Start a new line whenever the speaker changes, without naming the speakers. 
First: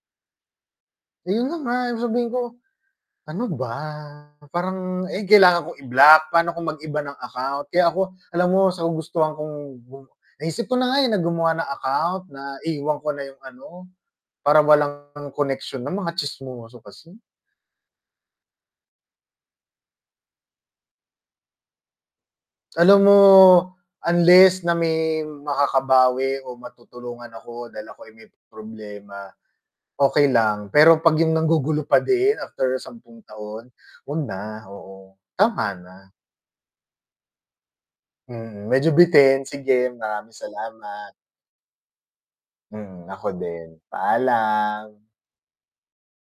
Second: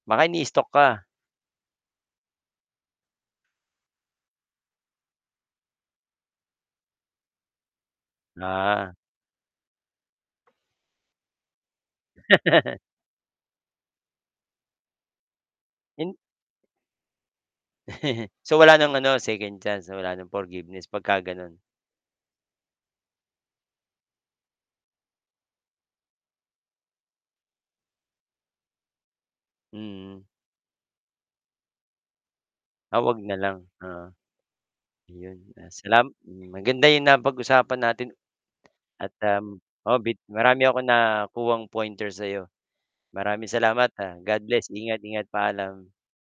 Baka ini-stalk ka.
Ayun na nga yung sabihin ko, ano ba parang, eh, kailangan ko i-block paano kung mag-iba ng account. Kaya ako alam mo sa
Ah.
kagustuhan kong gu naisip ko na nga, eh, na gumawa ng account na iwan ko na yung ano parang walang connection na mga
In
tsismoso kasi.
So, wala ng ano second chance, wala ng forgiveness pagka-gano'n?
Alam mo, unless na may makakabawi o matutulungan ako dahil ako'y may problema.
Mm.
Okey lang pero pag yung nanggugulo pa din after
Ah, 'wag
sampung
na lang.
taon,
Ah.
wag na. Oo.
Ayun ah,
Tama na.
salam maganda yung napag-usapan natin,
Mm. Medyo
at ah.
bitin, sige.
Oo bit
maraming
marami akong
salamat.
nakuhang pointers sa 'yo.
Mm, ako
Maraming
din.
salamat, ah, God bless,
Paalam.
ingat-ingat. Paalam.